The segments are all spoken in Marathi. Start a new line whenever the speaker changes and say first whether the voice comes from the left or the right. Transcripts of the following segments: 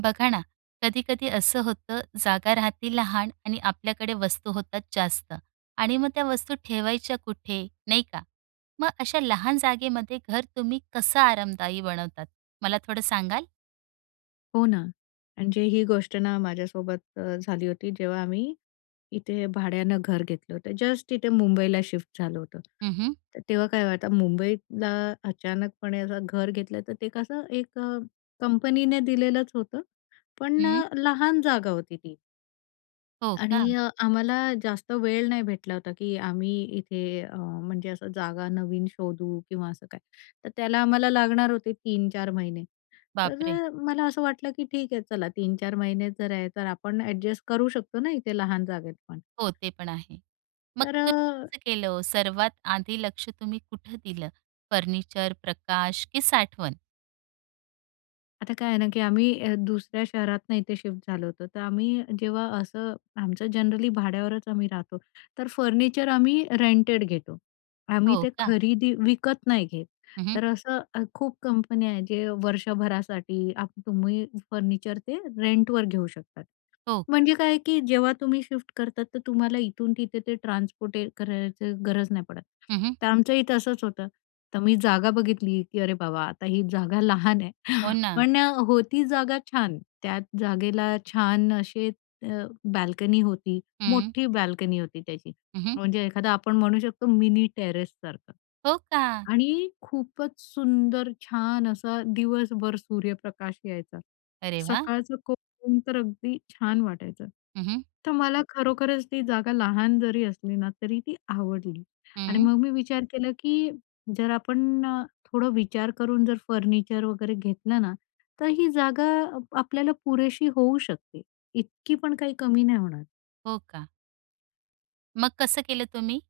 right: बघा ना, कधी-कधी असं होतं, जागा राहती लहान आणि आपल्याकडे वस्तू होतात जास्त आणि मग त्या वस्तू ठेवायच्या कुठे? नाही का? मग अशा लहान जागेमध्ये घर तुम्ही कसं आरामदायी बनवतात, मला थोडं सांगाल?
left: हो ना, म्हणजे ही गोष्ट ना माझ्यासोबत अ, झाली होती. जेव्हा आम्ही इथे भाड्यानं घर घेतलं होतं. जस्ट तिथे मुंबईला शिफ्ट झालो होतो.
right: हं, हं.
left: तर तेव्हा काय होतं, मुंबईतला अचानकपणे असं घर घेतलं तर ते कसं एक अ, कंपनीने दिलेलंच होतं पण
right: हं.
left: अ, लहान जागा होती ती.
right: हो
left: आणि
right: का?
left: अ, आम्हाला जास्त वेळ नाही भेटला होता, की आम्ही इथे अ, म्हणजे असं जागा नवीन शोधू किंवा असं काही, तर त्याला आम्हाला लागणार होते 3-4 महिने.
right: बाप
left: तर
right: रे!
left: अ, मला असं वाटलं, की ठीक आहे, चला 3-4 महिने जर आहे, तर आपण अ‍ॅडजस्ट करू शकतो ना इथे लहान जागेत, पण.
right: हो, ते पण आहे. मग
left: तर
right: तुम्ही
left: अ
right: कसं केलं, सर्वात आधी लक्ष तुम्ही कुठं दिलं? फर्निचर, प्रकाश की साठवण?
left: आता काय आहे ना की अ, आम्ही दुसऱ्या शहरातून इथे शिफ्ट झालो होतो, तर आम्ही जेव्हा असं आमचं जनरली भाड्यावरच आम्ही राहतो, तर फर्निचर आम्ही रेंटेड घेतो. आम्ही
right: हो
left: ते
right: का?
left: खरेदी विकत नाही घेत,
right: हं, हं.
left: तर असं खूप कंपन्या आहेत, जे वर्षभरासाठी आप तुम्ही फर्निचर ते रेंटवर घेऊ शकतात.
right: हो.
left: म्हणजे काय की जेव्हा तुम्ही शिफ्ट करतात, तर तुम्हाला इथून तिथे ते ट्रान्सपोर्ट करायची गरज नाही पडत.
right: हं, हं.
left: तर आमच्या इथं असंच होतं तर मी जागा बघितली, की अरे बाबा, आता ही जागा लहान आहे,
right: हो ना.
left: पण होती जागा छान1 त्यात जागेला छान असे अ, बाल्कनी होती.
right: हं.
left: मोठी बाल्कनी होती त्याची,
right: हं, हं.
left: म्हणजे एखादा आपण म्हणू शकतो मिनी टेरेससारखं
right: हो का?
left: आणि खूपच सुंदर छान असा दिवसभर सूर्यप्रकाश यायचा.
right: अरे वाह!
left: सकाळचं कोवळं ऊन तर अगदी छान वाटायचं
right: हं, हं.
left: तर मला खरोखरच ती जागा लहान जरी असली ना, तरी ती आवडली आणि
right: हं.
left: मग मी विचार केला, की जर आपण थोडं विचार करून जर फर्निचर वगैरे घेतलं ना तर ही जागा आपल्याला पुरेशी होऊ शकते. इतकी पण काही कमी नाही होणार.
right: हो, का. मग कसं केलं तुम्ही?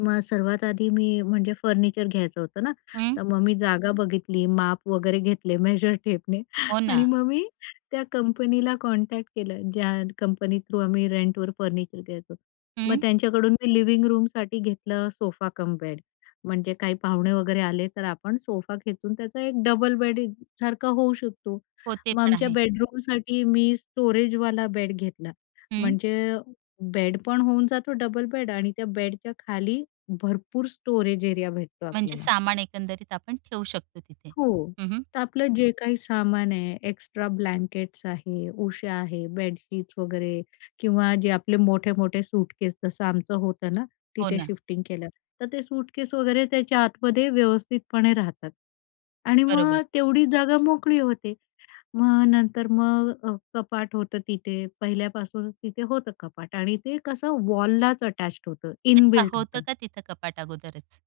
left: मग सर्वात आधी मी, म्हणजे फर्निचर घ्यायचं होतं ना,
right: हं.
left: तर मग मी जागा बघितली माप वगैरे घेतले मेजर टेपने
right: हो,
left: आणि
right: ना.
left: मग मी त्या कंपनीला कॉन्टॅक्ट केलं ज्या कंपनी थ्रू आम्ही रेंटवर फर्निचर घ्यायचो. मग
right: हं.
left: त्यांच्याकडून मी लिविंग रूमसाठी घेतलं सोफा कम बेड, म्हणजे काही पाहुणे वगैरे आले तर आपण सोफा खेचून त्याचा एक डबल बेड सारखा होऊ शकतो.
right: हो, ते
left: मग
right: पण
left: आमच्या
right: आहे.
left: बेडरूमसाठी मी स्टोरेजवाला बेड घेतला,
right: हं.
left: म्हणजे बेड पण होऊन जातो डबल बेड आणि त्या बेडच्या खाली भरपूर स्टोरेज एरिया भेटतो
right: म्हणजे
left: आपल्याला.
right: सामान एकंदरीत आपण ठेऊ शकतो तिथे.
left: हो.
right: हं. हं.
left: तर आपलं जे काही सामान आहे एक्स्ट्रा ब्लँकेट्स आहे, उशा आहे, बेडशीट्स वगैरे किंवा जे आपले मोठे-मोठे सूटकेस, जसं आमचं होतं ना,
right: हो,
left: तिथे
right: ना.
left: शिफ्टिंग केलं. तर ते सूटकेस वगैरे त्याच्या आतमध्ये व्यवस्थितपणे राहतात आणि मग
right: बरोबर.
left: अ, तेवढी जागा मोकळी होते. मग नंतर मग अ, कपाट होतं तिथे पहिल्यापासूनच तिथे होतं कपाट आणि ते कसं वॉललाच अटॅच्ड होतं.
right: अच्छा,
left: इनबिल्ट
right: होतं
left: होतं.
right: का तिथं कपाट अगोदरच.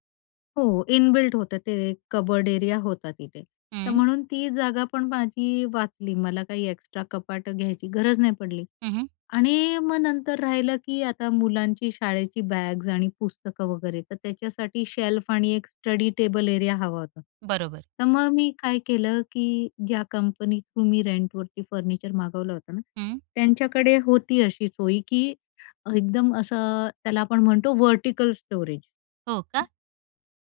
left: हो, इनबिल्ट होतं ते, कबर्ड एरिया होता तिथे. तर
right: हं.
left: म्हणून ती जागा पण माझी वाचली, मला काही एक्स्ट्रा कपाटं घ्यायची, गरज नाही पडली.
right: हं, हं.
left: आणि मग नंतर राहिलं की आता मुलांची शाळेची बॅग्ज आणि पुस्तकं वगैरे, तर त्याच्यासाठी शेल्फ आणि एक स्टडी टेबल एरिया हवा होता.
right: बरोबर.
left: तर मग मी काय केलं की ज्या कंपनी थ्रू मी रेंटवरती फर्निचर मागवलं होतं ना,
right: हं.
left: त्यांच्याकडे होती अशी सोय की एकदम असं, त्याला आपण म्हणतो व्हर्टिकल स्टोरेज.
right: हो का?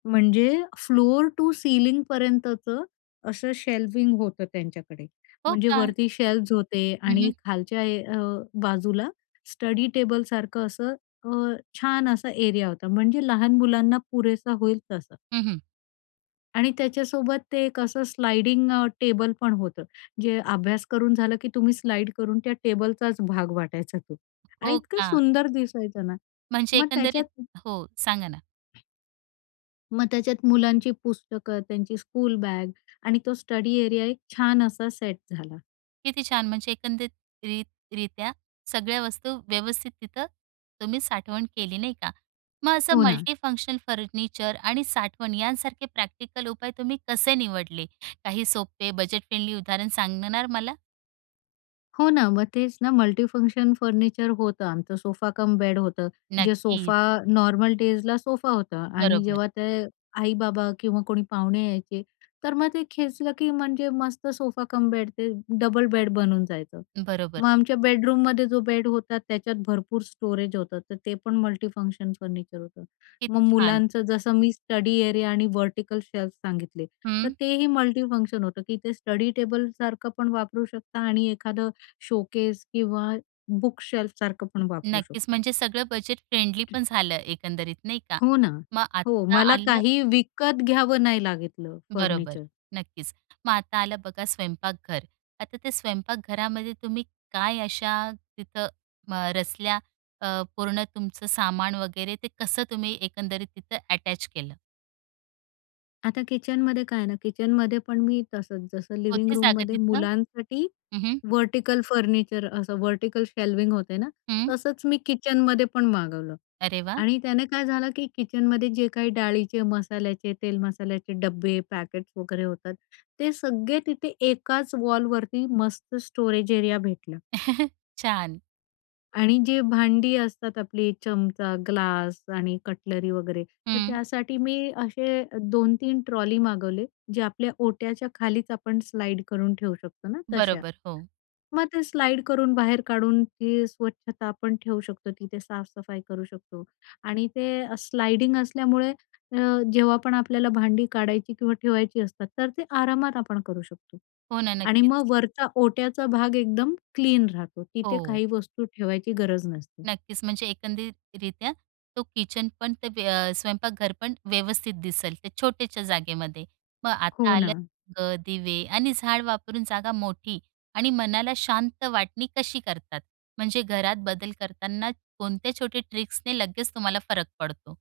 left: म्हणजे फ्लोर टू सीलिंगपर्यंतचं, असं शेल्विंग होतं त्यांच्याकडे,
right: हो
left: म्हणजे
right: का.
left: वरती शेल्वज होते
right: हं,
left: आणि
right: हं.
left: खालच्या ए अ, बाजूला स्टडी टेबलसारखं असं अ, छान असा एरिया होता, म्हणजे लहान मुलांना पुरेसा होईल तसा.
right: हं, हं.
left: आणि त्याच्यासोबत ते एक असं स्लाइडिंग अ, टेबल पण होतं, जे अभ्यास करून झालं की तुम्ही स्लाइड करून त्या टेबलचाच भाग वाटायचा तो आणि
right: हो
left: इतकं
right: का.
left: सुंदर दिसायचं ना.
right: म्हणजे
left: मग
right: एकंदरीत
left: त्याच्यात
right: हो, सांगा ना.
left: मग त्याच्यात मुलांची पुस्तकं, त्यांची स्कूल बॅग आणि तो स्टडी एरिया एक छान असा सेट झाला.
right: किती छान, म्हणजे एकंदरीत रित् रित्या सगळ्या वस्तू व्यवस्थित तिथं तुम्ही साठवण केली नाही का. मग असं
left: हो ना.
right: मल्टीफंक्शनल फर्निचर आणि साठवण यांसारखे प्रॅक्टिकल उपाय तुम्ही कसे निवडले? काही सोपे, बजेट फ्रेंडली उदाहरण सांगणार मला?
left: हो ना. मग तेच ना मल्टीफंक्शन फर्निचर होतं आमचं, सोफा कम बेड होतं. जे
right: नक्कीच.
left: सोफा नॉर्मल डेजला सोफा होता आणि
right: बरोबर.
left: जेव्हा ते अ, आई-बाबा किंवा कोणी पाहुणे यायचे, तर मग ते खेचलं की म्हणजे मस्त सोफा कम बेड ते अ, डबल बेड बनून जायचं.
right: बरोबर.
left: मग आमच्या बेडरूममध्ये जो बेड होता त्याच्यात भरपूर स्टोरेज होतं, तर ते पण मल्टीफंक्शन फर्निचर होतं.
right: किती
left: मग
right: छान.
left: मुलांचं जसं मी स्टडी एरिया आणि व्हर्टिकल शेल्फ सांगितले, तर
right: हं.
left: तेही मल्टीफंक्शन होतं, की ते स्टडी टेबलसारखं पण वापरू शकता आणि एखादं शोकेस किंवा बुक शेल्फसारखं पण वापरू
right: नक्कीच,
left: शकतो.
right: म्हणजे सगळं बजेट फ्रेंडली पण झालं एकंदरीत नाही का?
left: हो ना.
right: मग
left: हो,
right: आता
left: मला
right: आलं
left: काही विकत घ्यावं नाही लागलं
right: बरोबर.
left: फर्निचर.
right: नक्कीच. मग आता आलं बघा स्वयंपाकघर. आता ते स्वयंपाकघरामध्ये तुम्ही काय अशा, तिथं अ, रचल्या अ, पूर्ण तुमचं सामान वगैरे ते कसं तुम्ही एकंदरीत तिथं अटॅच केलं?
left: आता किचनमध्ये काय आहे ना, किचनमध्ये पण मी तसंच, जसं लिव्हिंग
right: होते जागा
left: रूममध्ये
right: तिथनं.
left: मुलांसाठी
right: हं हं.
left: व्हर्टिकल फर्निचर, असं व्हर्टिकल शेल्व्हिंग होतं ना,
right: हं.
left: तसंच मी किचनमध्ये पण मागवलं
right: अरे वाह!
left: आणि त्याने काय झालं की किचनमध्ये जे काही डाळीचे, मसाल्याचे, तेल-मसाल्याचे डबे, पॅकेट्स वगैरे होतात, ते सगळे तिथे एकाच वॉलवरती मस्त स्टोरेज एरिया भेटला.
right: छान.
left: आणि जी भांडी असतात आपली, चमचा, ग्लास आणि कटलरी वगैरे तर
right: हं.
left: त्यासाठी मी असे 2-3 ट्रॉली मागवले, जे आपल्या ओट्याच्या खालीच आपण स्लाईड करून ठेवू शकतो ना, तशा.
right: बरोबर, हो.
left: मग ते स्लाईड करून बाहेर काढून ती स्वच्छता आपण ठेवू शकतो, तिथे साफसफाई करू शकतो आणि ते अ, स्लाईडिंग असल्यामुळे अ, जेव्हा पण आपल्याला भांडी काढायची किंवा ठेवायची असतात तर ते आरामात आपण करू शकतो
right: हो ना,
left: आणि
right: नक्कीच.
left: मग वरचा ओट्याचा भाग एकदम क्लीन राहतो, तिथे
right: हो.
left: काही वस्तू ठेवायची गरज नसते.
right: नक्कीच, म्हणजे एकंदरीतरित्या तो किचन पण ते व्यव स्वयंपाकघर पण व्यवस्थित दिसेल त्या छोट्याशा जागेमध्ये. मग आता
left: हो
right: आले
left: ना.
right: अ, दिवे आणि झाडं वापरून जागा मोठी आणि मनाला शांत वाटणी कशी करतात? म्हणजे घरात बदल करताना कोणत्या छोट्या ट्रिक्सने लगेच तुम्हाला फरक पडतो?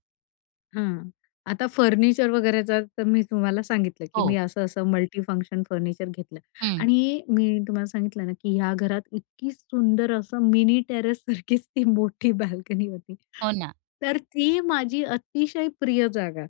left: हं. आता फर्निचर वगैरेचा तर मी तुम्हाला सांगितलं, की मी
right: हो.
left: असं, असं मल्टीफंक्शन फर्निचर घेतलं
right: हं.
left: आणि मी तुम्हाला सांगितलं ना, की या घरात इतकी सुंदर असं मिनी टेरेस सारखीच ती मोठी बाल्कनी होती.
right: हो, ना.
left: तर ती माझी अतिशय प्रिय जागा.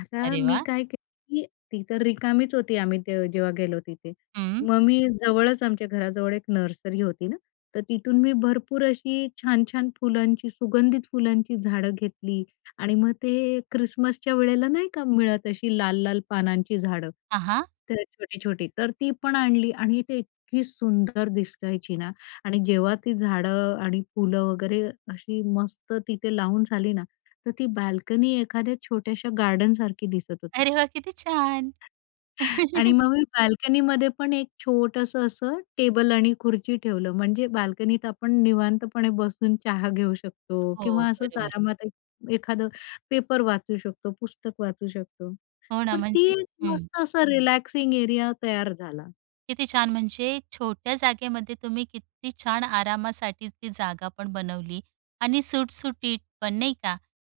left: आता
right: अरे,
left: मी
right: वाह!
left: काय केलं, की ती तर रिकामीच होती, आम्ही त जेव्हा गेलो तिथे,
right: हं.
left: मग मी जवळच आमच्या घराजवळ एक नर्सरी होती ना, तर तिथून मी भरपूर अशी छान-छान फुलांची, सुगंधित फुलांची झाडं घेतली आणि मग ते अ, ख्रिसमसच्या वेळेला नाही का मिळत अशी लाल-लाल पानांची झाडं?
right: हां, हां.
left: तर छोटी-छोटी, तर ती पण आणली आणि ती इतकी सुंदर दिसायची ना. आणि जेव्हा ती झाडं आणि फुलं वगैरे अशी मस्त तिथे लावून झाली ना, तर ती बाल्कनी एखाद्या छोट्याशा गार्डनसारखी दिसत होती.
right: अरे वाह! किती छान.
left: आणि मग मी बाल्कनीमध्ये पण एक छोटंसं असं टेबल आणि खुर्ची ठेवलं, म्हणजे बाल्कनीत आपण निवांतपणे बसून चहा घेऊ शकतो
right: हो,
left: किंवा असंच
right: बरोबर.
left: आरामात एक एखादं पेपर वाचू शकतो, पुस्तक वाचू शकतो.
right: हो, ना.
left: तर ती
right: म्हणजे
left: एक
right: हं.
left: मस्त असा रिलॅक्सिंग एरिया तयार झाला.
right: किती छान. म्हणजे छोट्या जागेमध्ये तुम्ही किती छान आरामासाठी ती जागापण बनवली आणि सुटसुटीत पण, नाही का.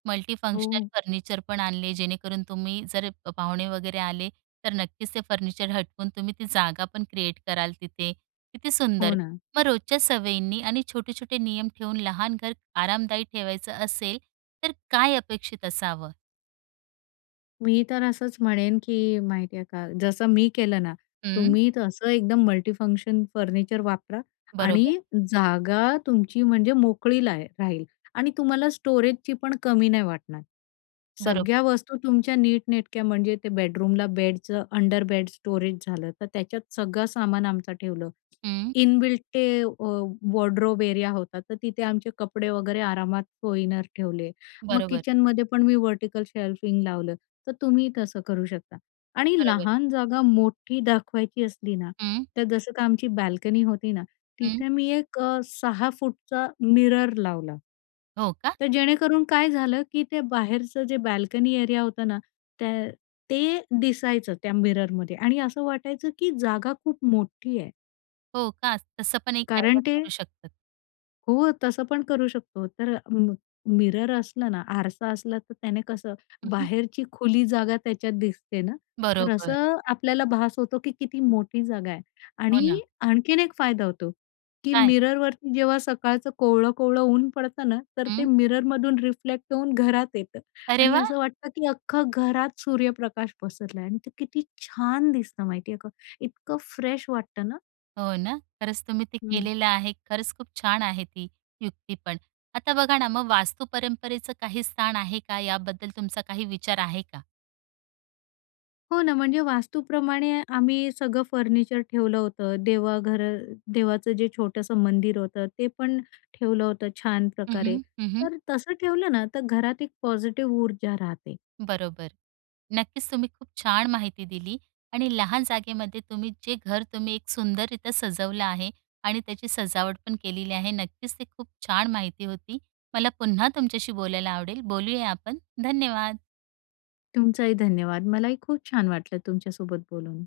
right: मल्टीफंक्शनल
left: हो.
right: फर्निचर पण आणले, जेणेकरून तुम्ही, जर पाहुणे वगैरे आले, तर नक्कीच ते फर्निचर हटवून तुम्ही ती जागापण क्रिएट कराल तिथे. किती
left: हो
right: सुंदर.
left: ना.
right: मग रोजच्या सवयींनी आणि छोटे-छोटे नियम ठेवून, लहान घर आरामदायी ठेवायचं असेल, तर काय अपेक्षित असावं?
left: मी तर असंच म्हणेन, की माहिती आहे का, जसं मी केलं ना,
right: हं.
left: तुम्ही तर एकदम मल्टी-फंक्शन फर्निचर वापरा आणि
right: बरोबर.
left: जागा तुमची म्हणजे मोकळी लाहे राहील. आणि तुम्हाला स्टोरेजचीपण कमी नाही वाटणार.
right: बरोबर.
left: सगळ्या वस्तू तुमच्या नीटनेटक्या म्हणजे ते बेडरूमला बेडचं अंडर-बेड स्टोरेज झालं, तर त्याच्यात सगळं सामान आमचं ठेवलं.
right: हं.
left: इनबिल्ट ते वॉ वॉर्डरोब एरिया होता, तर तिथे आमचे कपडे वगैरे आरामात कोइनर ठेवले. मग
right: बरोबर.
left: किचनमध्ये पण मी व्हर्टिकल शेल्फिंग लावलं, तर तुम्ही तसं करू शकता. आणि
right: बरोबर.
left: लहान जागा मोठी दाखवायची असली ना,
right: हं.
left: तर जसं तर आमची बाल्कनी होती ना,
right: हं.
left: तिथे मी एक 6' मिरर लावला.
right: हो का?
left: तर जेणेकरून काय झालं, की ते बाहेरचं जे बाल्कनी एरिया होतं ना, त्या ते दिसायचं त्या मिररमध्ये आणि असं वाटायचं, की जागा खूप मोठी आहे.
right: हो का? तसं पण एक
left: कारण
right: डायव्हर्ट करू
left: ते
right: शकतं.
left: हो. तसं पण करू शकतो. तर म मिरर असलं ना, आरसा असला, तर त्याने कसं
right: हं.
left: बाहेरची खुली जागा त्याच्यात दिसते ना, तर
right: बरोबर.
left: असं आपल्याला भास होतो, की किती मोठी जागा आहे.
right: हो
left: आणि
right: ना.
left: आणखीन एक फायदा होतो, की
right: काय?
left: मिररवरती जेव्हा सकाळचं कोवळं-कोवळं ऊन पडतं ना, तर ते
right: हं.
left: मिररमधून रिफ्लेक्ट होऊन घरात येतं.
right: अरे
left: आणि
right: वाह!
left: असं वाटतं, की अख्खं घरात सूर्यप्रकाश पसरला आहे. आणि ते किती छान दिसतं, माहिती आहे का? इतकं फ्रेश वाटतं ना.
right: हो ना? खरंच, तुम्ही ते
left: हं.
right: केलेलं आहे. खरंच खूप छान आहे, ती युक्तीपण. आता बघा ना, मग वास्तु परंपरेचं काही स्थान आहे का? याबद्दल तुमचा काही विचार आहे का?
left: हो ना, म्हणजे वास्तूप्रमाणे आम्ही सगळं फर्निचर ठेवलं होतं. देवाघर देवाचं जे छोटंसं मंदिर होतं, ते पण ठेवलं होतं छान
right: हं,
left: प्रकारे.
right: हं, हं, हं.
left: तर तसं ठेवलं ना, तर घरात एक पॉझिटिव्ह ऊर्जा राहते.
right: बरोबर. नक्कीच तुम्ही खूप छान माहिती दिली आणि लहान जागेमध्ये तुम्ही जे घर तुम्ही एक सुंदररित्या सजवलं आहे आणि त्याची सजावटपण केलेली आहे, नक्कीच ते खूप छान माहिती होती. मला पुन्हा तुमच्याशी बोलायला आवडेल. बोलूया आपण. धन्यवाद.
left: तुमचाही धन्यवाद. मलाही खूप छान वाटलं, तुमच्यासोबत बोलून.